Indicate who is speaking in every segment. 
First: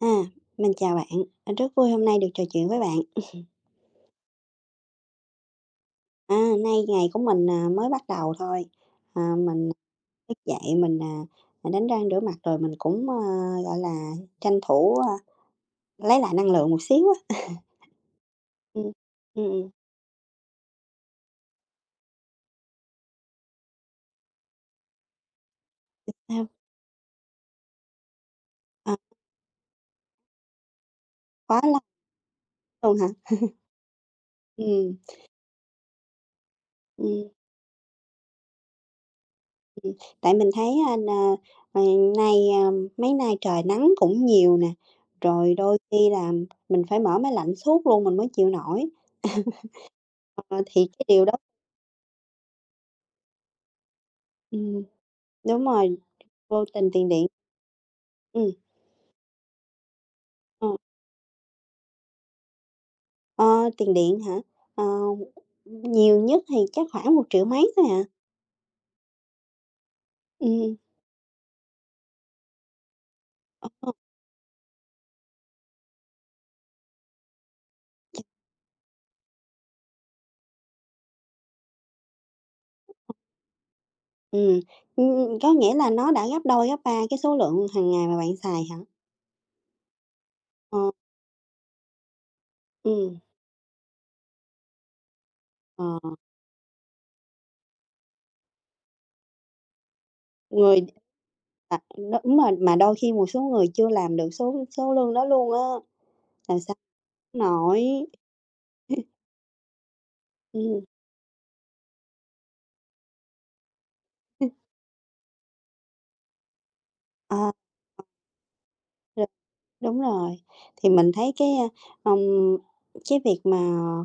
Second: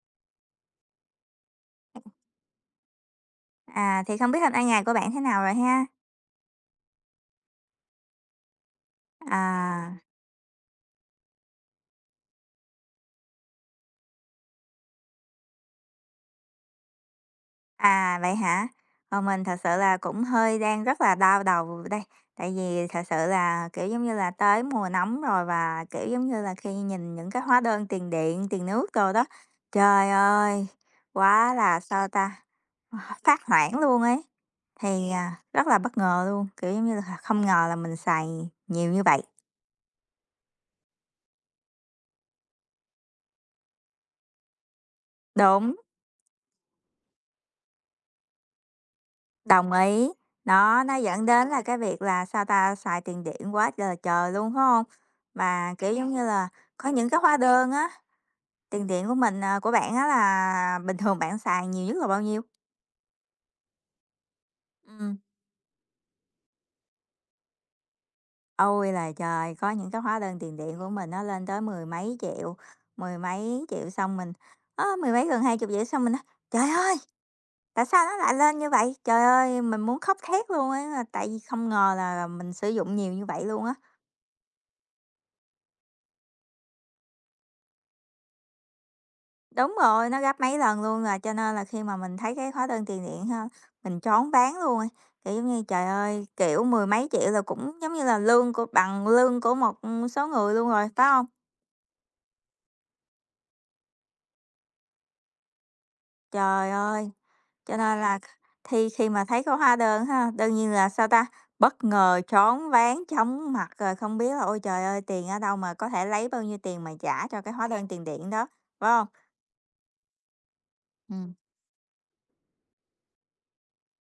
Speaker 1: À, mình chào bạn, rất vui hôm nay được trò chuyện với bạn.
Speaker 2: À, thì không biết hôm nay ngày của bạn thế nào rồi ha?
Speaker 1: À, nay ngày của mình, mới bắt đầu thôi. Mình
Speaker 2: À,
Speaker 1: thức dậy mình, đánh răng rửa mặt rồi mình cũng, gọi là, tranh thủ, lấy lại năng lượng một xíu á.
Speaker 2: à, vậy hả?
Speaker 1: Ừm,
Speaker 2: Còn mình
Speaker 1: ừm,
Speaker 2: thật
Speaker 1: ừm,
Speaker 2: sự là cũng hơi đang rất là đau đầu đây. Tại vì thật sự là, kiểu, giống như là, tới mùa nóng rồi và, kiểu, giống như
Speaker 1: sao?
Speaker 2: là, khi nhìn những cái hóa đơn tiền điện, tiền nước
Speaker 1: À,
Speaker 2: đồ đó, trời ơi, quá
Speaker 1: quá
Speaker 2: là,
Speaker 1: lâu
Speaker 2: sao ta,
Speaker 1: luôn hả?
Speaker 2: phát hoảng luôn ấy.
Speaker 1: Ừm,
Speaker 2: Thì, à, rất là bất ngờ luôn, kiểu, giống như là,
Speaker 1: ừm,
Speaker 2: không ngờ là mình xài nhiều như vậy.
Speaker 1: ừm, tại mình thấy, ờ, nay, mấy nay trời nắng cũng nhiều nè, rồi
Speaker 2: Đúng.
Speaker 1: đôi khi là mình phải mở máy lạnh suốt luôn mình mới chịu nổi.
Speaker 2: Đồng ý.
Speaker 1: Ờ,
Speaker 2: nó
Speaker 1: thì
Speaker 2: nó
Speaker 1: cái điều
Speaker 2: dẫn
Speaker 1: đó.
Speaker 2: đến là cái việc là, sao ta, xài tiền điện quá là trời luôn, phải
Speaker 1: Ừm,
Speaker 2: không?
Speaker 1: đúng
Speaker 2: Mà, kiểu,
Speaker 1: rồi,
Speaker 2: giống như là,
Speaker 1: vô
Speaker 2: có
Speaker 1: tình
Speaker 2: những
Speaker 1: tiền
Speaker 2: cái
Speaker 1: điện.
Speaker 2: hóa đơn á,
Speaker 1: Ừm,
Speaker 2: tiền điện của mình, à, của bạn á
Speaker 1: ờ,
Speaker 2: là bình thường bạn xài nhiều nhất là bao nhiêu?
Speaker 1: ờ, tiền điện hả? Ờ,
Speaker 2: Ừ.
Speaker 1: nhiều nhất thì chắc khoảng 1.000.000 mấy thôi à.
Speaker 2: Ôi là trời, có những cái hóa đơn tiền điện
Speaker 1: Ừm,
Speaker 2: của mình nó lên tới mười mấy triệu
Speaker 1: ờ,
Speaker 2: xong mình á, mười mấy gần hai chục triệu xong mình nói: "Trời ơi, tại sao nó lại lên như vậy?" Trời ơi, mình muốn khóc thét luôn á, tại vì không ngờ là mình sử dụng nhiều như vậy luôn á.
Speaker 1: ừm, có nghĩa là nó đã gấp đôi, gấp ba cái số lượng hàng ngày mà bạn xài hả?
Speaker 2: Đúng rồi, nó gấp mấy lần
Speaker 1: Ờ,
Speaker 2: luôn à, cho nên là khi mà mình thấy cái hóa đơn tiền
Speaker 1: ừm,
Speaker 2: điện ha, mình choáng váng luôn ấy. Kiểu giống như, trời
Speaker 1: ờ,
Speaker 2: ơi, kiểu, mười mấy triệu là cũng giống như là lương của bằng lương của một, số người luôn
Speaker 1: người
Speaker 2: rồi, phải không?
Speaker 1: à, đúng mà đôi khi một số người chưa làm được số số lương đó luôn á, làm
Speaker 2: Trời
Speaker 1: sao
Speaker 2: ơi! Cho
Speaker 1: nổi.
Speaker 2: nên là thi khi mà thấy có hóa đơn ha, đương nhiên
Speaker 1: Ừm,
Speaker 2: là, sao ta, bất ngờ, choáng váng, chóng mặt rồi không biết là "Ôi trời ơi, tiền ở đâu mà có thể lấy bao nhiêu tiền mà trả cho
Speaker 1: ờ,
Speaker 2: cái hóa đơn tiền điện đó", phải không?
Speaker 1: đúng rồi, thì mình thấy
Speaker 2: Ừm.
Speaker 1: cái, cái việc mà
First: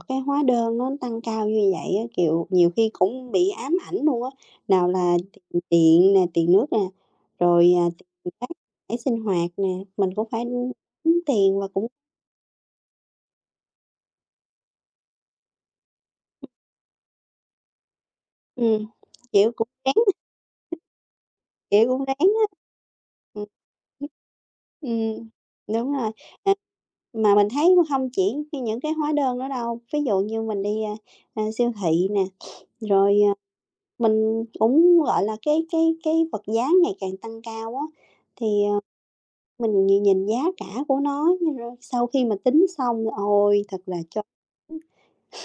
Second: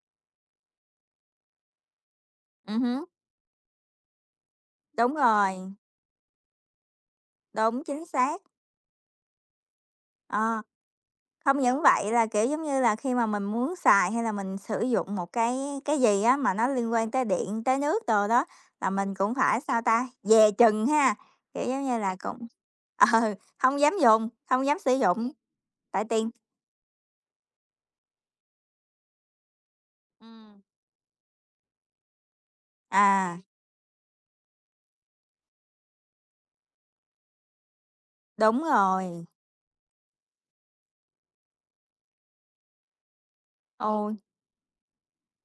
Speaker 1: cái hóa đơn nó tăng cao như vậy á, kiểu, nhiều khi
Speaker 2: Hứm,
Speaker 1: cũng bị ám ảnh luôn á, nào
Speaker 2: đúng
Speaker 1: là tiền
Speaker 2: rồi,
Speaker 1: điện nè, tiền nước nè, rồi,
Speaker 2: đúng, chính
Speaker 1: tiền
Speaker 2: xác,
Speaker 1: rác thải sinh hoạt nè, mình cũng phải
Speaker 2: ờ.
Speaker 1: tính
Speaker 2: Không
Speaker 1: tiền và
Speaker 2: những
Speaker 1: cũng
Speaker 2: vậy là, kiểu, giống như là, khi mà mình muốn xài hay là mình sử dụng một cái gì á mà nó liên quan tới điện, tới nước đồ đó,
Speaker 1: ừm,
Speaker 2: là mình cũng
Speaker 1: kiểu,
Speaker 2: phải,
Speaker 1: cũng
Speaker 2: sao
Speaker 1: ráng
Speaker 2: ta,
Speaker 1: á,
Speaker 2: dè chừng ha, kiểu, giống
Speaker 1: kiểu,
Speaker 2: như
Speaker 1: cũng
Speaker 2: là,
Speaker 1: ráng á.
Speaker 2: cũng ừ, hông dám
Speaker 1: Ừm.
Speaker 2: dùng, không dám sử
Speaker 1: Ừm,
Speaker 2: dụng,
Speaker 1: đúng
Speaker 2: tại
Speaker 1: rồi,
Speaker 2: tiền.
Speaker 1: à, mà mình thấy không chỉ những cái hóa đơn đó đâu, ví dụ như
Speaker 2: Ừm.
Speaker 1: mình đi, siêu thị nè, rồi, à.
Speaker 2: À,
Speaker 1: Mình cũng, gọi là, cái vật giá ngày càng tăng cao á,
Speaker 2: đúng
Speaker 1: thì, ờ,
Speaker 2: rồi,
Speaker 1: mình nhìn nhìn giá cả của nó, nhưng rồi sau khi mà tính xong, ôi, thật là
Speaker 2: ôi.
Speaker 1: cho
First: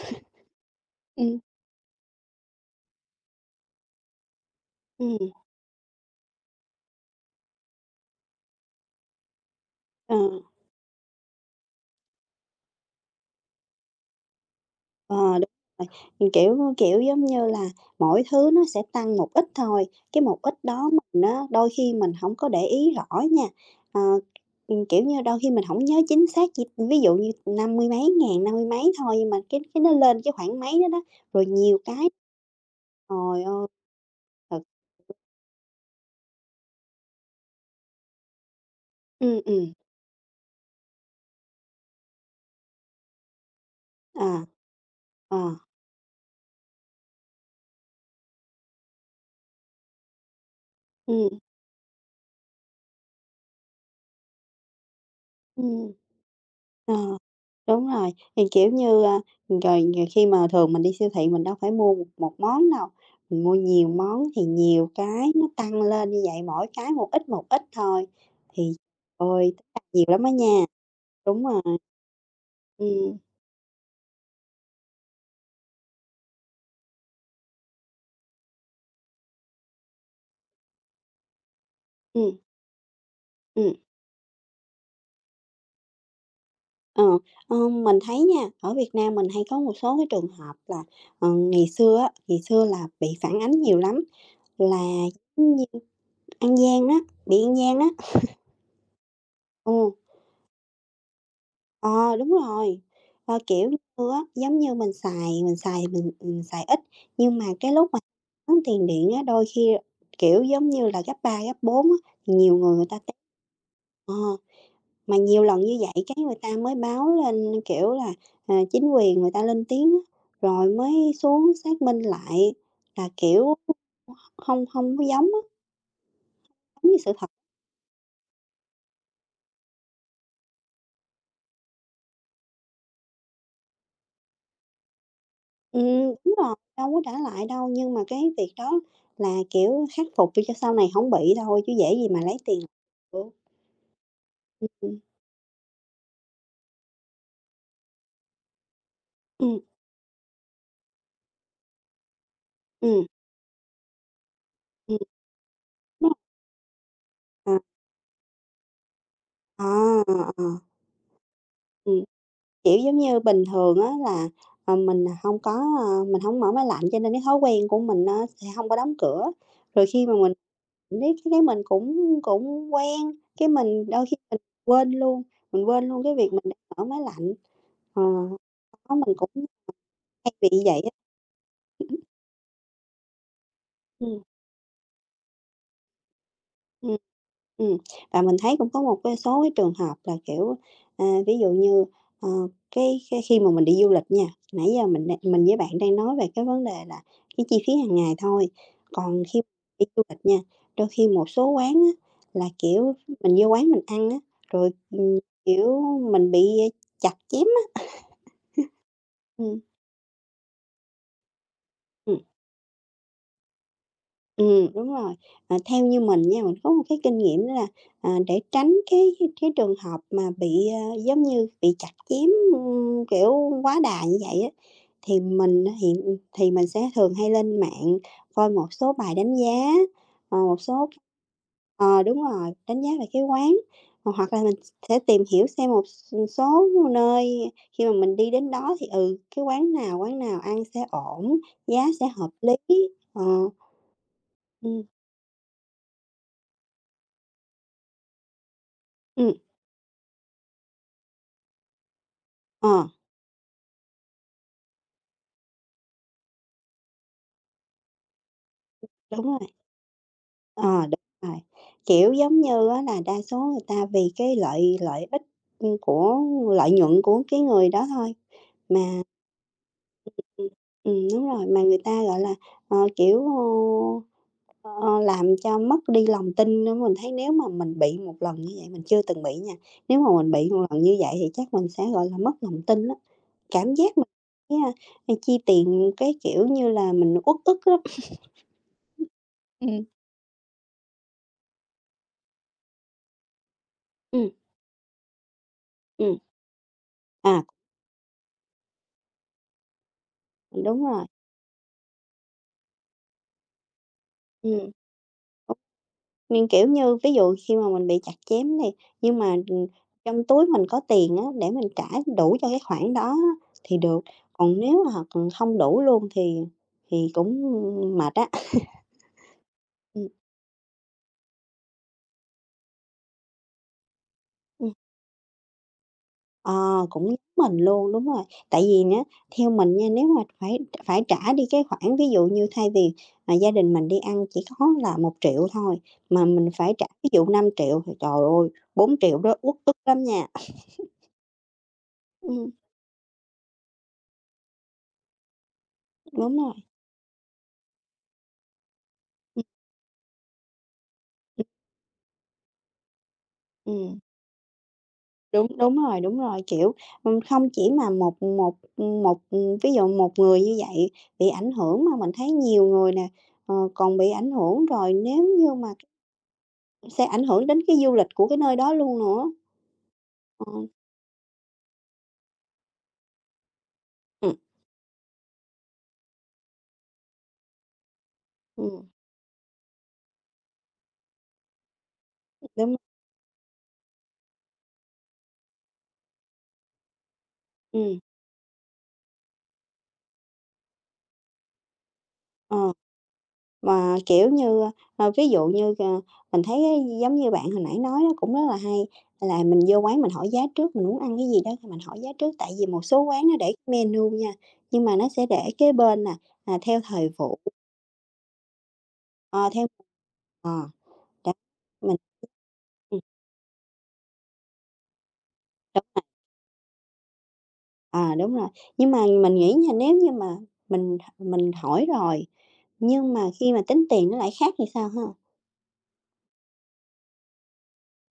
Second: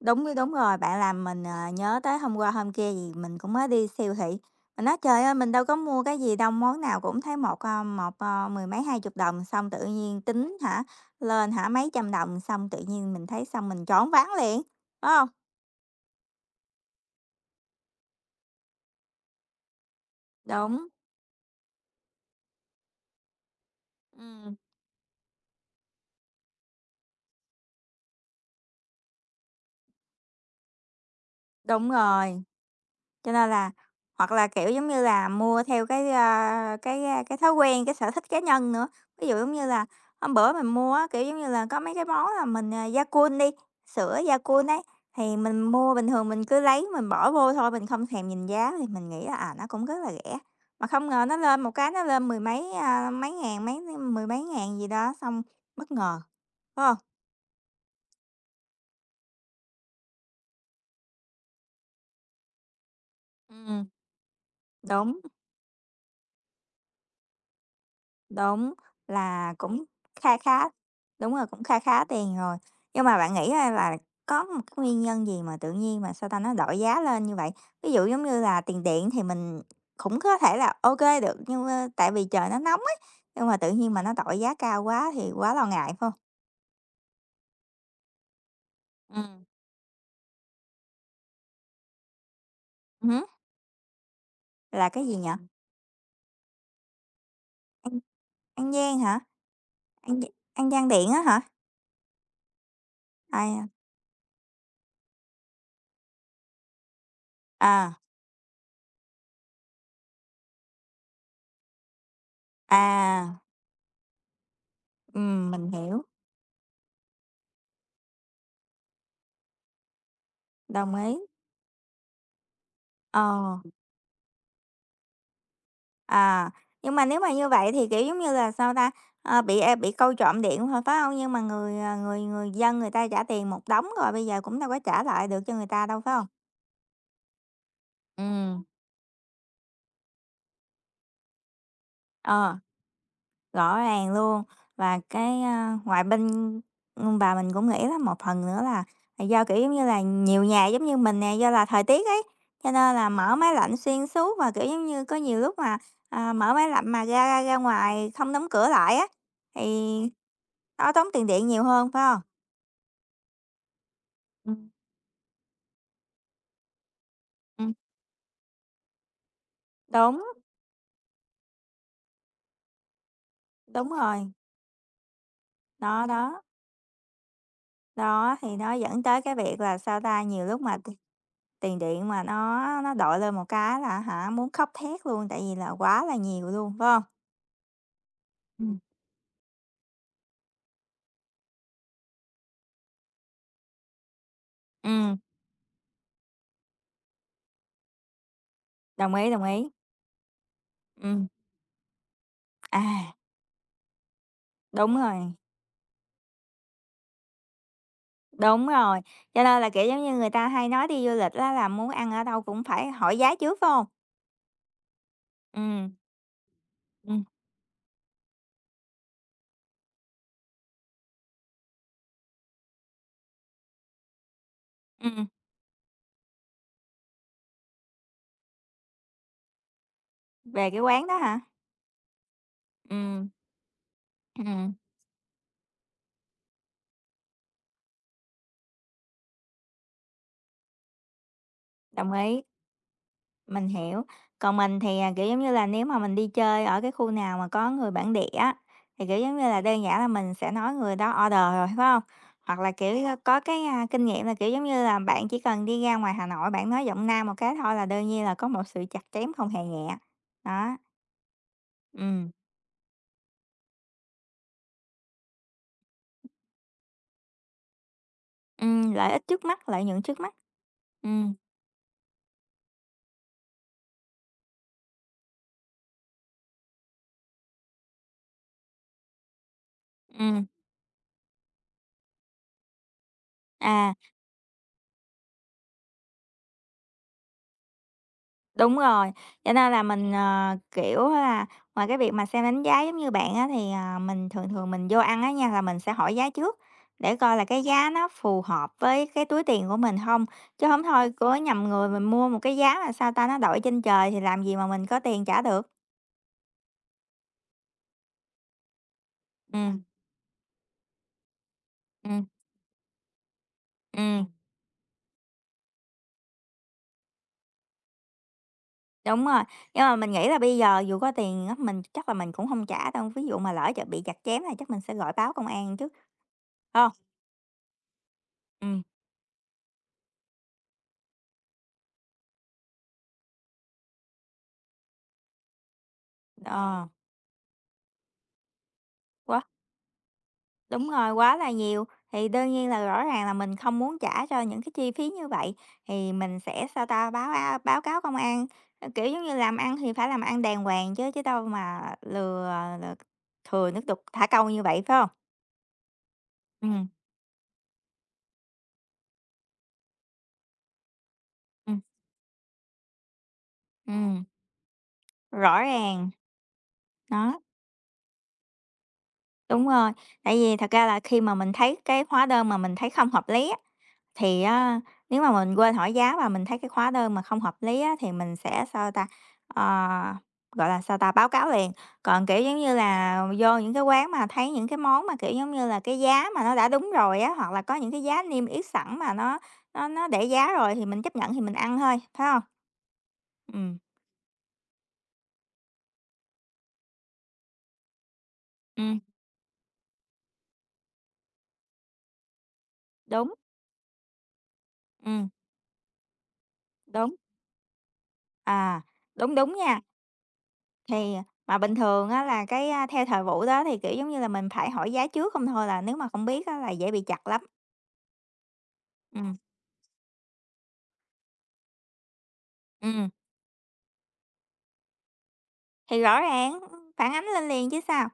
Speaker 2: Đúng rồi, bạn làm
Speaker 1: ừm,
Speaker 2: mình, ờ, nhớ tới hôm qua hôm kia gì mình cũng mới đi siêu thị, mình nói: "Trời
Speaker 1: ừm,
Speaker 2: ơi, mình đâu có mua cái gì đâu, món nào cũng thấy một, mười mấy hai chục đồng." Xong tự
Speaker 1: ờ.
Speaker 2: nhiên tính hả, lên hả mấy trăm đồng, xong tự nhiên mình thấy xong mình choáng váng liền, phải
Speaker 1: Ờ,
Speaker 2: hông?
Speaker 1: đúng rồi, kiểu, giống như là, mỗi thứ nó sẽ tăng một ít thôi, cái một ít
Speaker 2: Đúng,
Speaker 1: đó mình á, đôi khi mình không có để ý rõ nha. Ờ,
Speaker 2: ừm,
Speaker 1: kiểu như, đôi khi mình không nhớ chính xác chi ví dụ như năm mươi mấy ngàn, năm mươi mấy thôi, nhưng mà cái nó lên cái khoảng mấy đó đó, rồi nhiều
Speaker 2: đúng
Speaker 1: cái.
Speaker 2: rồi. Cho
Speaker 1: Trời
Speaker 2: nên
Speaker 1: ơi!
Speaker 2: là hoặc là,
Speaker 1: Thật
Speaker 2: kiểu, giống như là, mua theo cái thói quen, cái sở thích cá nhân nữa. Ví dụ,
Speaker 1: ừ
Speaker 2: giống
Speaker 1: ừ
Speaker 2: như là, hôm bữa mình mua á, kiểu, giống như là, có mấy cái món là mình, à, Yakult đi, sữa
Speaker 1: à.
Speaker 2: Yakult ấy, thì
Speaker 1: À
Speaker 2: mình mua bình thường mình cứ lấy mình bỏ vô thôi, mình không thèm nhìn giá thì mình nghĩ là, à, nó cũng rất là rẻ. Mà không ngờ nó
Speaker 1: ừ
Speaker 2: lên một cái nó lên mười mấy, a, mấy ngàn, mấy mười mấy ngàn gì đó, xong
Speaker 1: ừ.
Speaker 2: bất ngờ, phải
Speaker 1: Ờ,
Speaker 2: hông?
Speaker 1: đúng rồi, thì, kiểu như, rồi nhiều khi mà thường mình đi siêu thị mình đâu phải mua một một món đâu, mình mua
Speaker 2: Ừm.
Speaker 1: nhiều món thì nhiều
Speaker 2: Đúng.
Speaker 1: cái nó tăng lên như vậy, mỗi cái một ít thôi, thì
Speaker 2: Đúng,
Speaker 1: ôi,
Speaker 2: là
Speaker 1: tức là
Speaker 2: cũng
Speaker 1: nhiều lắm á
Speaker 2: kha
Speaker 1: nha.
Speaker 2: khá đúng
Speaker 1: Đúng
Speaker 2: rồi, cũng kha
Speaker 1: rồi.
Speaker 2: khá tiền rồi. Nhưng mà
Speaker 1: Ừm,
Speaker 2: bạn nghĩ á là có một cái nguyên nhân gì mà tự nhiên mà, sao ta, nó đội giá lên như vậy? Ví dụ giống như là tiền điện thì mình cũng có thể là ok được, nhưng, ơ, tại vì
Speaker 1: ừm,
Speaker 2: trời nó nóng ấy, nhưng mà tự
Speaker 1: ừm,
Speaker 2: nhiên mà nó đội giá cao quá thì quá lo ngại, phải hông?
Speaker 1: ờ, ờ, mình thấy nha, ở Việt Nam mình
Speaker 2: Ừm.
Speaker 1: hay có một số cái trường hợp là, ờ, ngày xưa á, ngày xưa là bị
Speaker 2: Ừm
Speaker 1: phản ánh nhiều lắm, là
Speaker 2: là cái gì nhở?
Speaker 1: giống như An Giang á, bị An Giang á.
Speaker 2: Ừm. An Giang hả?
Speaker 1: Ừ.
Speaker 2: An G An Giang điện á hả?
Speaker 1: Ờ, đúng rồi. Ờ,
Speaker 2: Ai.
Speaker 1: kiểu như á, giống như mình, xài ít, nhưng mà cái lúc
Speaker 2: À.
Speaker 1: mà tốn tiền điện á, đôi khi, kiểu, giống như là, gấp 3 gấp 4 á, nhiều người người ta té
Speaker 2: à, à,
Speaker 1: ờ, mà nhiều lần
Speaker 2: mình
Speaker 1: như
Speaker 2: hiểu,
Speaker 1: vậy cái người ta mới báo lên, kiểu là, ờ, chính quyền người ta lên tiếng á, rồi mới
Speaker 2: đồng ý,
Speaker 1: xuống xác minh lại là, kiểu,
Speaker 2: ờ.
Speaker 1: hông hông có giống á,
Speaker 2: À,
Speaker 1: giống
Speaker 2: nhưng
Speaker 1: như
Speaker 2: mà
Speaker 1: sự
Speaker 2: nếu
Speaker 1: thật.
Speaker 2: mà như vậy thì, kiểu, giống như là, sao ta, ờ, bị câu trộm điện thôi, phải không? Nhưng mà người dân người ta trả tiền một đống rồi, bây giờ cũng đâu có trả lại được cho người
Speaker 1: Ừ
Speaker 2: ta đâu, phải không?
Speaker 1: đúng rồi, đâu có trả lại đâu, nhưng mà
Speaker 2: Ừ.
Speaker 1: cái việc đó là, kiểu, khắc phục cho sau này không bị thôi chứ dễ gì mà lấy
Speaker 2: Ờ.
Speaker 1: tiền được.
Speaker 2: Rõ ràng luôn. Và
Speaker 1: Ừm,
Speaker 2: cái, a, ngoài bên và mình cũng nghĩ là một phần nữa là do, kiểu,
Speaker 1: ừm,
Speaker 2: giống như là, nhiều nhà giống như mình nè, do là thời tiết ấy, cho nên
Speaker 1: ừm,
Speaker 2: là mở máy lạnh xuyên suốt và, kiểu, giống
Speaker 1: ừm,
Speaker 2: như, có nhiều lúc mà,
Speaker 1: đúng
Speaker 2: à, mở máy lạnh mà ra ra ra
Speaker 1: rồi,
Speaker 2: ngoài không đóng cửa lại á,
Speaker 1: ờ,
Speaker 2: thì
Speaker 1: ờ, ờ,
Speaker 2: nó tốn tiền điện nhiều hơn,
Speaker 1: ừm,
Speaker 2: phải không?
Speaker 1: kiểu, giống như bình thường á là,
Speaker 2: Ừm,
Speaker 1: ờ, mình không có, ờ, mình không mở máy lạnh cho nên cái thói quen
Speaker 2: ừm.
Speaker 1: của mình á sẽ hông có đóng cửa. Rồi khi mà
Speaker 2: Đúng,
Speaker 1: mình biết cái mình cũng cũng quen, cái mình
Speaker 2: đúng
Speaker 1: đôi khi
Speaker 2: rồi.
Speaker 1: mình quên luôn
Speaker 2: Đó,
Speaker 1: cái việc
Speaker 2: đó,
Speaker 1: mình đang mở máy lạnh. Ờ,
Speaker 2: đó, thì nó
Speaker 1: có
Speaker 2: dẫn
Speaker 1: mình
Speaker 2: tới
Speaker 1: cũng
Speaker 2: cái việc là, sao ta,
Speaker 1: hay
Speaker 2: nhiều
Speaker 1: bị
Speaker 2: lúc mà
Speaker 1: vậy á.
Speaker 2: tiền điện mà nó đội lên một cái là
Speaker 1: Ừ,
Speaker 2: hả, muốn khóc thét luôn, tại vì là quá là nhiều luôn, phải
Speaker 1: ừm,
Speaker 2: hông?
Speaker 1: ừm, và mình thấy cũng
Speaker 2: Ừm.
Speaker 1: có một cái số cái trường hợp là, kiểu, ví dụ như, ờ, cái khi mà mình đi du lịch nha, nãy giờ mình
Speaker 2: Ừm,
Speaker 1: đang mình với bạn đang nói về cái vấn đề là cái chi phí hàng ngày thôi,
Speaker 2: đồng
Speaker 1: còn
Speaker 2: ý,
Speaker 1: khi
Speaker 2: đồng ý.
Speaker 1: đi du lịch nha, đôi khi
Speaker 2: Ừm,
Speaker 1: một số quán á là, kiểu,
Speaker 2: à,
Speaker 1: mình vô quán mình ăn á, rồi,
Speaker 2: đúng rồi,
Speaker 1: kiểu, mình bị chặt chém á.
Speaker 2: đúng rồi, cho nên
Speaker 1: Ừm,
Speaker 2: là, kiểu, giống như người ta hay nói đi du lịch á là muốn ăn ở đâu cũng phải hỏi giá trước, phải hông?
Speaker 1: ừ đúng rồi. Ờ, theo
Speaker 2: Ừm,
Speaker 1: như mình nha, mình có một cái kinh
Speaker 2: ừm,
Speaker 1: nghiệm đó là, để tránh cái trường hợp mà bị, ờ, giống như, bị chặt chém, ưm, kiểu, quá đà như vậy á, thì
Speaker 2: ừm,
Speaker 1: mình á hiện thì mình sẽ thường hay lên mạng coi một số bài đánh giá, ờ, một
Speaker 2: về cái
Speaker 1: số
Speaker 2: quán đó hả?
Speaker 1: ờ, đúng rồi, đánh giá về cái
Speaker 2: Ừm,
Speaker 1: quán, ờ, hoặc là mình
Speaker 2: ừm,
Speaker 1: sẽ tìm hiểu xem một s số nơi khi mà mình đi đến đó thì, ừ, cái quán nào ăn sẽ ổn, giá sẽ
Speaker 2: đồng
Speaker 1: hợp
Speaker 2: ý.
Speaker 1: lý. Ờ,
Speaker 2: Mình hiểu. Còn mình
Speaker 1: ừm.
Speaker 2: thì, à, kiểu, giống như là, nếu mà mình đi chơi ở cái khu nào mà có người bản địa á, thì, kiểu,
Speaker 1: Ừm,
Speaker 2: giống như là, đơn giản là mình sẽ nói người đó order rồi, phải không? Hoặc
Speaker 1: ờ,
Speaker 2: là, kiểu, ơ, có cái, a, kinh nghiệm là, kiểu, giống như là, bạn chỉ cần đi ra ngoài Hà Nội bạn nói giọng Nam một cái thôi là đương nhiên là có một sự chặt
Speaker 1: đúng
Speaker 2: chém không
Speaker 1: rồi,
Speaker 2: hề nhẹ. Đó.
Speaker 1: ờ, đúng rồi. Kiểu,
Speaker 2: Ừ,
Speaker 1: giống như á là đa số người ta vì cái lợi lợi ích, ưm, của lợi nhuận của cái người đó thôi, mà
Speaker 2: lợi ích trước mắt, lợi nhuận trước mắt.
Speaker 1: ừm,
Speaker 2: Ừ,
Speaker 1: ừm, đúng rồi, mà người ta, gọi là, ờ, kiểu, ờ, ờ, làm cho mất đi lòng tin đó. Mình thấy nếu mà mình bị một lần như vậy mình chưa từng bị nha, nếu mà mình
Speaker 2: ừm,
Speaker 1: bị một lần như vậy thì chắc mình sẽ, gọi là, mất lòng tin đó. Cảm
Speaker 2: à.
Speaker 1: giác mình, chi tiền, cái kiểu như là, mình uất ức lắm.
Speaker 2: Đúng rồi, cho nên là
Speaker 1: Ừm.
Speaker 2: mình, ờ, kiểu là, ngoài cái việc mà xem đánh giá giống như bạn á, thì, à, mình
Speaker 1: Ừm,
Speaker 2: thường thường mình vô ăn á nha, là mình sẽ hỏi
Speaker 1: ừm,
Speaker 2: giá trước để coi
Speaker 1: à,
Speaker 2: là cái giá nó phù hợp với cái túi tiền của mình không chứ không
Speaker 1: đúng rồi,
Speaker 2: thôi cứ nhầm người mình mua một cái giá mà, sao ta, nó đổi trên trời thì làm gì mà
Speaker 1: ừm,
Speaker 2: mình có tiền trả được.
Speaker 1: mình, kiểu như, ví dụ khi mà mình bị chặt chém đi, nhưng mà,
Speaker 2: Ừm,
Speaker 1: trong túi mình có tiền á, để mình trả
Speaker 2: ừm,
Speaker 1: đủ cho cái khoản đó á thì được,
Speaker 2: ừm,
Speaker 1: còn nếu mà, không đủ luôn thì cũng mệt á.
Speaker 2: đúng rồi, nhưng mà mình nghĩ là bây giờ dù có tiền á, mình chắc là mình cũng không trả đâu, ví dụ mà lỡ bị chặt chém là chắc
Speaker 1: Ừm.
Speaker 2: mình sẽ gọi báo công an chứ, phải
Speaker 1: Ờ,
Speaker 2: hông?
Speaker 1: cũng giống mình luôn, đúng rồi. Tại vì nhá, theo mình nha, nếu mà phải phải trả đi cái khoản ví dụ như thay vì, mà gia đình mình đi ăn chỉ có là 1.000.000 thôi, mà mình phải
Speaker 2: Ờ,
Speaker 1: trả ví dụ 5.000.000 thì trời ơi, 4.000.000 đó
Speaker 2: quá
Speaker 1: uất ức lắm nha.
Speaker 2: đúng rồi, quá là nhiều. Thì
Speaker 1: Ừm,
Speaker 2: đương nhiên là rõ ràng là mình không muốn trả cho những cái chi phí như vậy, thì
Speaker 1: đúng
Speaker 2: mình
Speaker 1: rồi,
Speaker 2: sẽ, sao ta, báo cáo công an. Ờ, kiểu giống như,
Speaker 1: ừm,
Speaker 2: làm ăn thì phải làm ăn đàng hoàng chứ, chứ
Speaker 1: ừm,
Speaker 2: đâu mà lừa lừa thừa nước
Speaker 1: ừm,
Speaker 2: đục thả câu như vậy, phải không?
Speaker 1: đúng, đúng rồi, kiểu,
Speaker 2: Ừm,
Speaker 1: không chỉ mà một một một ví dụ một người như vậy bị ảnh
Speaker 2: ừm,
Speaker 1: hưởng mà mình thấy nhiều người nè, ờ, còn bị
Speaker 2: ừm,
Speaker 1: ảnh hưởng rồi nếu như
Speaker 2: rõ
Speaker 1: mà
Speaker 2: ràng.
Speaker 1: sẽ ảnh
Speaker 2: Đó,
Speaker 1: hưởng đến cái du lịch của cái nơi đó luôn nữa.
Speaker 2: đúng rồi. Tại
Speaker 1: Ờ,
Speaker 2: vì thật ra là khi mà mình thấy cái hóa đơn mà mình thấy không hợp lý á,
Speaker 1: ừm,
Speaker 2: thì á, nếu mà mình quên hỏi giá và mình thấy cái hóa đơn mà không hợp lý á, thì mình sẽ,
Speaker 1: ừm,
Speaker 2: sao ta, ờ, gọi là, sao ta, báo cáo liền. Còn, kiểu, giống như
Speaker 1: đúng,
Speaker 2: là, vô những cái quán mà thấy những cái món mà, kiểu, giống như là, cái giá mà nó đã đúng rồi á, hoặc là có những
Speaker 1: ừm,
Speaker 2: cái giá niêm yết sẵn mà nó để giá rồi thì mình chấp nhận thì mình ăn thôi, phải không?
Speaker 1: ờ,
Speaker 2: Ừm,
Speaker 1: mà, kiểu như, ờ, ví dụ như, ờ, mình thấy á, giống như bạn hồi nãy nói nó cũng rất là hay,
Speaker 2: ừm,
Speaker 1: là mình vô quán mình hỏi giá trước, mình muốn ăn cái gì đó thì mình hỏi giá trước, tại vì một số quán
Speaker 2: đúng,
Speaker 1: nó để menu nha, nhưng mà nó sẽ
Speaker 2: ừm,
Speaker 1: để kế bên nè, à, theo thời
Speaker 2: đúng,
Speaker 1: vụ,
Speaker 2: à, đúng,
Speaker 1: ờ,
Speaker 2: đúng
Speaker 1: theo
Speaker 2: nha.
Speaker 1: ờ,
Speaker 2: Thì à,
Speaker 1: đó,
Speaker 2: mà bình
Speaker 1: mình
Speaker 2: thường á là cái, a,
Speaker 1: ừm,
Speaker 2: theo thời vụ đó thì, kiểu, giống như là, mình phải hỏi giá trước không thôi là
Speaker 1: đúng
Speaker 2: nếu
Speaker 1: rồi,
Speaker 2: mà không biết á là dễ bị chặt lắm.
Speaker 1: à, đúng rồi. Nhưng mà mình
Speaker 2: Ừm,
Speaker 1: nghĩ nha, nếu như mà mình mình hỏi rồi,
Speaker 2: ừm,
Speaker 1: nhưng mà khi mà tính tiền nó lại khác thì sao ha?
Speaker 2: thì rõ ràng phản ánh lên liền chứ sao.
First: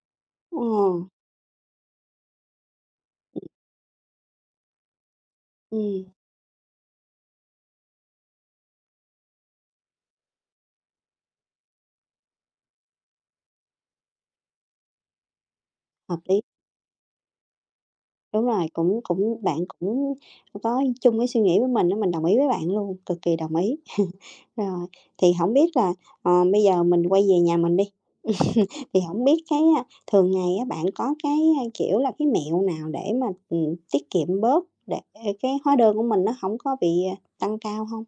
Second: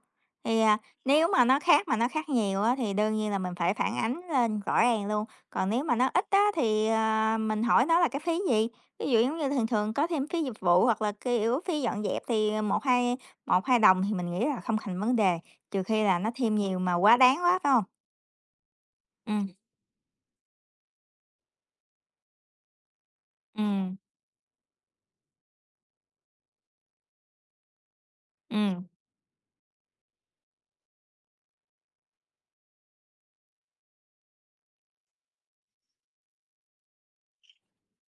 Speaker 2: Thì,
Speaker 1: Ờ,
Speaker 2: à, nếu mà nó khác nhiều á thì đương nhiên là mình phải phản ánh lên rõ ràng luôn, còn nếu mà
Speaker 1: ừm.
Speaker 2: nó ít á thì, à, mình hỏi nó là cái phí gì, ví dụ, giống như, thường thường có thêm phí dịch vụ hoặc là, kiểu, phí dọn dẹp thì à, một hai đồng thì mình nghĩ là không thành vấn đề, trừ khi là
Speaker 1: Hợp
Speaker 2: nó
Speaker 1: lý,
Speaker 2: thêm nhiều mà quá đáng quá, phải không?
Speaker 1: đúng rồi, cũng cũng
Speaker 2: Ừm,
Speaker 1: bạn cũng có chung cái suy nghĩ với mình đó mình đồng ý với bạn luôn, cực kỳ đồng ý.
Speaker 2: ừm,
Speaker 1: Rồi, thì không biết là, ờ, bây giờ mình quay về nhà mình đi,
Speaker 2: ừm.
Speaker 1: thì không biết cái, thường ngày á, bạn có cái, kiểu là, cái mẹo nào để mà, tiết kiệm bớt để ờ, cái hóa đơn của mình nó không có bị, tăng cao không?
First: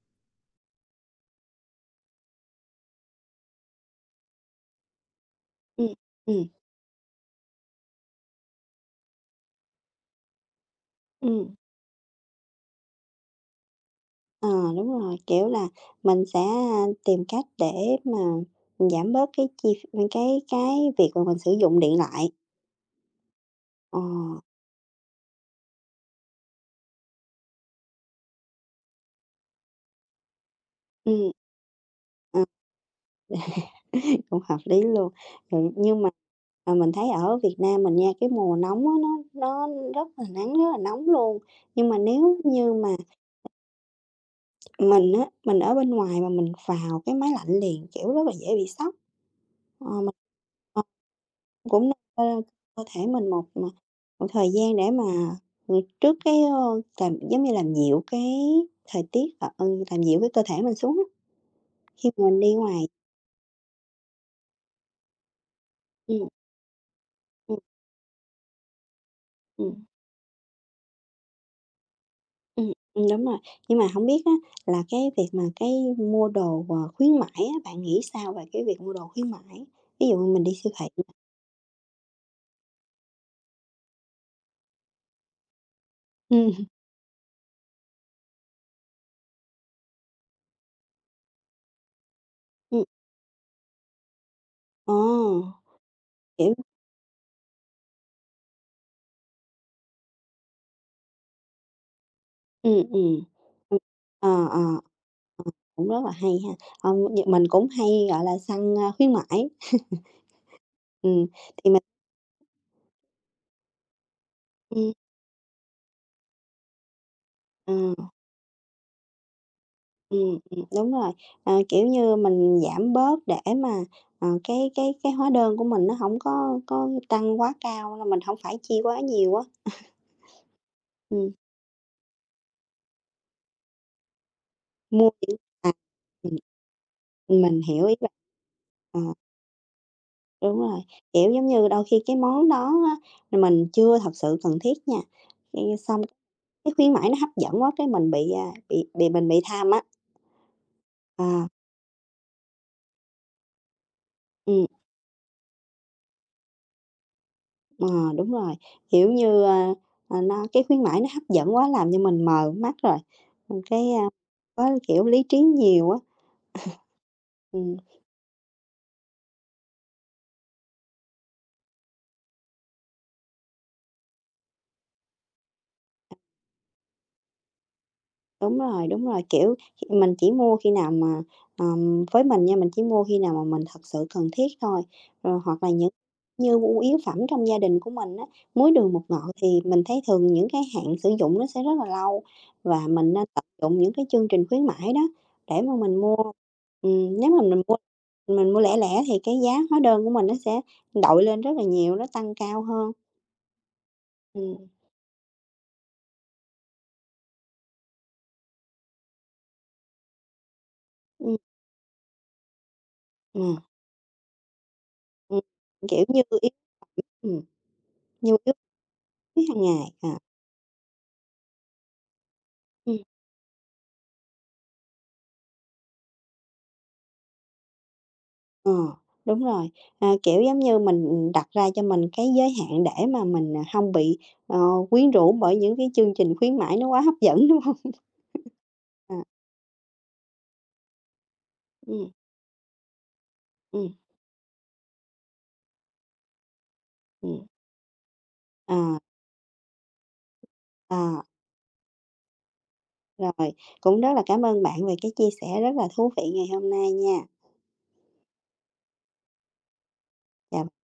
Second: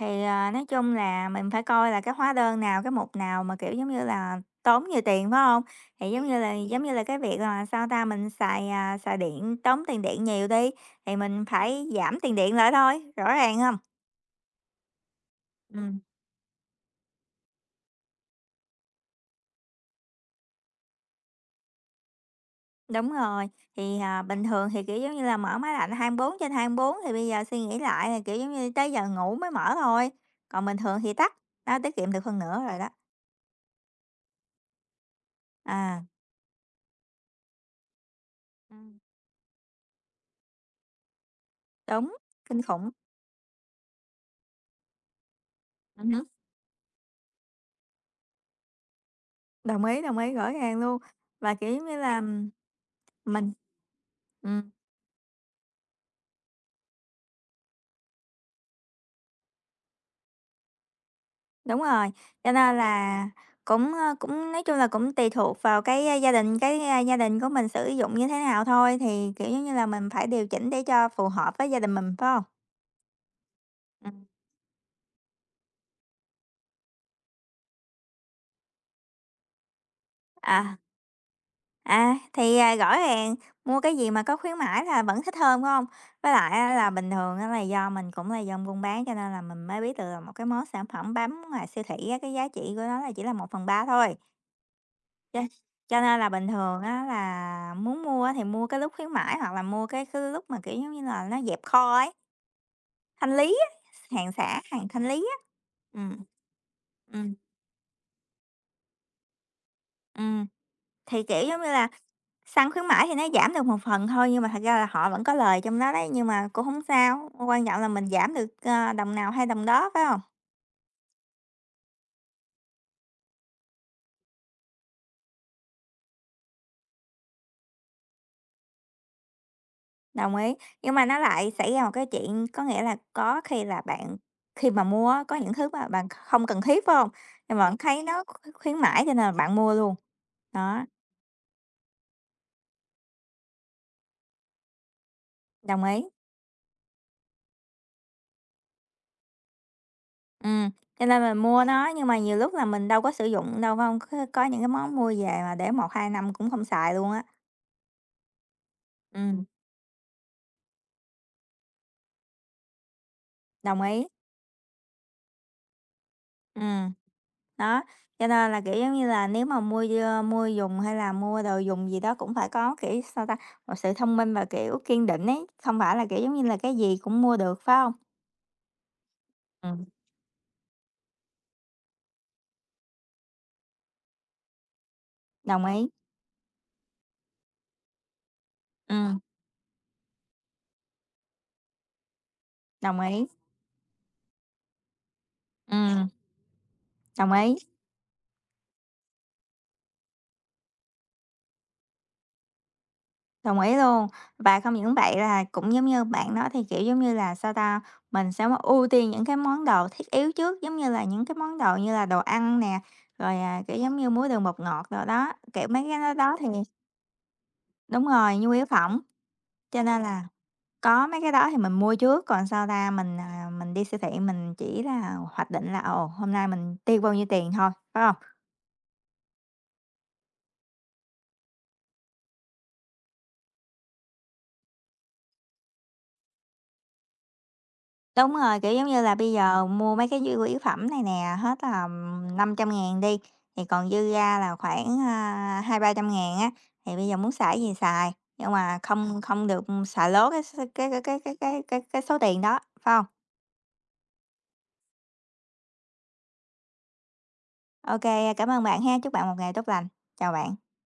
Speaker 2: Thì, à, nói chung là mình phải coi là cái hóa đơn nào, cái mục nào mà, kiểu, giống như là, tốn nhiều tiền, phải không?
Speaker 1: Ừ
Speaker 2: Thì giống như
Speaker 1: ừ
Speaker 2: là giống như là cái việc là, sao ta, mình xài điện, tốn tiền điện nhiều đi, thì mình
Speaker 1: ừm,
Speaker 2: phải giảm tiền điện lại thôi, rõ ràng không?
Speaker 1: ờ, đúng rồi, kiểu là,
Speaker 2: Ừm.
Speaker 1: mình sẽ, tìm cách để mà giảm bớt cái việc mà mình sử dụng điện lại.
Speaker 2: Đúng rồi, thì,
Speaker 1: Ờ,
Speaker 2: bình thường thì, kiểu, giống như là, mở máy lạnh 24 bốn thì bây giờ suy nghĩ lại là, kiểu, giống như, tới giờ ngủ mới mở thôi, còn bình thường thì tắt,
Speaker 1: ừm.
Speaker 2: nó tiết kiệm được hơn
Speaker 1: Ờ.
Speaker 2: nữa rồi đó.
Speaker 1: Cũng hợp lý luôn. Rồi
Speaker 2: À.
Speaker 1: nhưng mà, mình thấy ở Việt Nam mình nha, cái mùa nóng á,
Speaker 2: Ừm.
Speaker 1: nó rất là nắng, rất là nóng luôn. Nhưng mà
Speaker 2: Đúng,
Speaker 1: nếu
Speaker 2: kinh
Speaker 1: như mà
Speaker 2: khủng.
Speaker 1: mình á, mình ở bên ngoài mà mình vào cái máy lạnh liền, kiểu, rất là dễ bị sốc. Ờ, mình
Speaker 2: Đồng ý, rõ ràng
Speaker 1: ờ,
Speaker 2: luôn. Và, kiểu,
Speaker 1: cũng
Speaker 2: giống
Speaker 1: nên
Speaker 2: như là,
Speaker 1: cho cơ thể mình
Speaker 2: mình
Speaker 1: một thời
Speaker 2: ừm,
Speaker 1: gian để mà, trước cái, ơ, làm giống như làm dịu cái thời tiết, ờ, ừ, làm dịu cái cơ thể mình xuống á,
Speaker 2: đúng
Speaker 1: khi
Speaker 2: rồi,
Speaker 1: mà mình
Speaker 2: cho
Speaker 1: đi
Speaker 2: nên
Speaker 1: ngoài.
Speaker 2: là cũng nói chung là cũng tùy thuộc vào cái,
Speaker 1: Ừ.
Speaker 2: gia đình của
Speaker 1: Ừm,
Speaker 2: mình sử dụng như thế nào thôi, thì, kiểu, giống như
Speaker 1: ừm,
Speaker 2: là, mình phải điều chỉnh để cho phù hợp với gia đình mình, phải không?
Speaker 1: đúng rồi. Nhưng mà hổng biết
Speaker 2: Ừm,
Speaker 1: á là cái việc mà cái mua đồ, ờ, khuyến mãi á, bạn nghĩ sao về cái việc mua đồ khuyến mãi? Ví dụ như mình đi siêu
Speaker 2: à,
Speaker 1: thị nè
Speaker 2: thì, rõ ràng mua cái gì mà có khuyến mãi là vẫn thích hơn, phải không? Với lại
Speaker 1: ừm,
Speaker 2: á là bình thường á là do mình cũng là dân buôn bán cho nên là mình mới biết được là một cái món sản phẩm bánh ngoài siêu thị á, cái giá trị của
Speaker 1: ừm,
Speaker 2: nó là chỉ là một phần ba thôi.
Speaker 1: ờ,
Speaker 2: Cho cho nên là bình
Speaker 1: kiểu
Speaker 2: thường á là muốn mua á thì mua cái lúc khuyến mãi hoặc là mua cái lúc mà, kiểu, giống như là, nó dẹp kho ấy,
Speaker 1: ừm, ừm,
Speaker 2: thanh lý á,
Speaker 1: ừm,
Speaker 2: hàng
Speaker 1: ờ,
Speaker 2: xả,
Speaker 1: ờ,
Speaker 2: hàng thanh lý á.
Speaker 1: cũng rất là
Speaker 2: Ừm.
Speaker 1: hay ha. Ờ, nh
Speaker 2: Ừm,
Speaker 1: mình cũng hay, gọi là, săn, khuyến mãi,
Speaker 2: ừm, thì,
Speaker 1: ừm,
Speaker 2: kiểu, giống như
Speaker 1: thì mình
Speaker 2: là, săn khuyến mãi thì nó giảm được một phần thôi, nhưng mà thật ra là
Speaker 1: ừm,
Speaker 2: họ vẫn có lời trong đó đấy, nhưng mà cũng không sao, quan
Speaker 1: ờ,
Speaker 2: trọng là mình giảm được, đồng nào hay đồng đó, phải không?
Speaker 1: đúng rồi, ờ, kiểu như, mình giảm bớt để mà, ờ, cái hóa đơn của mình nó hổng có tăng quá cao, là mình hổng phải chi quá nhiều á.
Speaker 2: Đồng ý, nhưng mà nó
Speaker 1: Ừm,
Speaker 2: lại xảy ra một cái chuyện có nghĩa là có khi là bạn khi mà mua
Speaker 1: mua
Speaker 2: á, có
Speaker 1: những
Speaker 2: những thứ
Speaker 1: à,
Speaker 2: mà bạn
Speaker 1: ừm,
Speaker 2: không cần thiết, phải không? Nhưng
Speaker 1: mình
Speaker 2: mà bạn
Speaker 1: hiểu ý
Speaker 2: thấy
Speaker 1: bạn.
Speaker 2: nó khuyến mãi
Speaker 1: Ờ,
Speaker 2: cho nên là bạn mua luôn.
Speaker 1: đúng rồi,
Speaker 2: Đó,
Speaker 1: kiểu, giống như, đôi khi cái món đó á, là mình chưa thật sự cần thiết nha, cái
Speaker 2: đồng ý.
Speaker 1: xong cái khuyến mãi nó hấp dẫn quá cái mình bị, à, bị bị mình bị tham á.
Speaker 2: Ừm, cho nên là
Speaker 1: À,
Speaker 2: mua nó nhưng mà nhiều lúc là mình đâu có sử dụng đâu, phải không? Có những
Speaker 1: ừm,
Speaker 2: cái món mua về mà để một 2 năm cũng không xài luôn á.
Speaker 1: ờ, đúng rồi, kiểu
Speaker 2: Ừm,
Speaker 1: như, nó cái khuyến mãi nó hấp dẫn quá làm cho mình mờ mắt rồi,
Speaker 2: đồng
Speaker 1: cái,
Speaker 2: ý.
Speaker 1: có, kiểu, lý trí nhiều á,
Speaker 2: Ừ.
Speaker 1: ừm.
Speaker 2: Đó, cho nên là, kiểu, giống như là, nếu mà mua dùng hay là mua đồ dùng gì đó cũng phải có, kiểu, sao ta, một sự thông minh và, kiểu, kiên định ấy, không phải là, kiểu, giống như là, cái gì cũng mua được, phải không?
Speaker 1: Đúng rồi, kiểu,
Speaker 2: Ừm,
Speaker 1: mình chỉ mua khi nào mà, với mình nha, mình chỉ mua khi nào mà mình thật sự cần thiết thôi, rồi hoặc
Speaker 2: đồng
Speaker 1: là
Speaker 2: ý,
Speaker 1: những như nhu yếu phẩm trong gia đình của mình á, muối, đường, bột
Speaker 2: ừm,
Speaker 1: ngọt thì mình thấy thường những cái hạn sử dụng nó sẽ rất là lâu và
Speaker 2: đồng
Speaker 1: mình nên
Speaker 2: ý,
Speaker 1: tận dụng những cái chương trình khuyến mãi đó để mà mình
Speaker 2: ừm,
Speaker 1: mua. Nếu
Speaker 2: đồng
Speaker 1: mà
Speaker 2: ý,
Speaker 1: mình mua lẻ lẻ thì cái giá hóa đơn của mình nó sẽ đội lên rất là nhiều, nó tăng cao hơn.
Speaker 2: đồng ý luôn. Và
Speaker 1: Ừm,
Speaker 2: không những vậy là cũng giống như bạn đó thì, kiểu, giống như là, sao ta, mình sẽ mà ưu tiên những cái món đồ thiết yếu trước, giống như là những cái
Speaker 1: ừm,
Speaker 2: món đồ như là đồ ăn nè, rồi,
Speaker 1: ờ,
Speaker 2: kiểu, giống như muối, đường, bột ngọt rồi đó,
Speaker 1: ừm,
Speaker 2: kiểu, mấy cái
Speaker 1: kiểu
Speaker 2: đó
Speaker 1: như
Speaker 2: đó thì.
Speaker 1: yếu ừm,
Speaker 2: Đúng
Speaker 1: nhu
Speaker 2: rồi, nhu
Speaker 1: yếu
Speaker 2: yếu phẩm,
Speaker 1: hàng
Speaker 2: cho
Speaker 1: ngày,
Speaker 2: nên
Speaker 1: à.
Speaker 2: là có mấy cái đó thì mình mua trước, còn sau ra
Speaker 1: Ừm,
Speaker 2: mình đi siêu thị mình chỉ là hoạch định là, ồ, hôm nay mình tiêu bao nhiêu tiền thôi, phải không?
Speaker 1: ờ, đúng rồi. À, kiểu, giống như mình, đặt ra cho mình cái giới hạn để mà mình, à, hông bị, ờ, quyến rũ bởi những cái chương trình khuyến mãi nó quá hấp dẫn, đúng không?
Speaker 2: Đúng rồi, kiểu, giống như là,
Speaker 1: À,
Speaker 2: bây giờ mua mấy cái nhu yếu phẩm này nè, hết là
Speaker 1: ừm,
Speaker 2: 500.000 đi, thì còn
Speaker 1: ừm,
Speaker 2: dư ra là khoảng, 200.000-300.000 á, thì bây giờ muốn
Speaker 1: ừm,
Speaker 2: xài gì xài, nhưng
Speaker 1: ờ,
Speaker 2: mà không không được xài lố cái s
Speaker 1: ờ,
Speaker 2: cái số tiền đó, phải không?
Speaker 1: rồi, cũng rất là cảm ơn bạn về cái chia sẻ rất là thú vị ngày hôm nay nha.
Speaker 2: OK, cảm ơn bạn ha, chúc bạn một ngày tốt lành. Chào bạn.
Speaker 1: Chào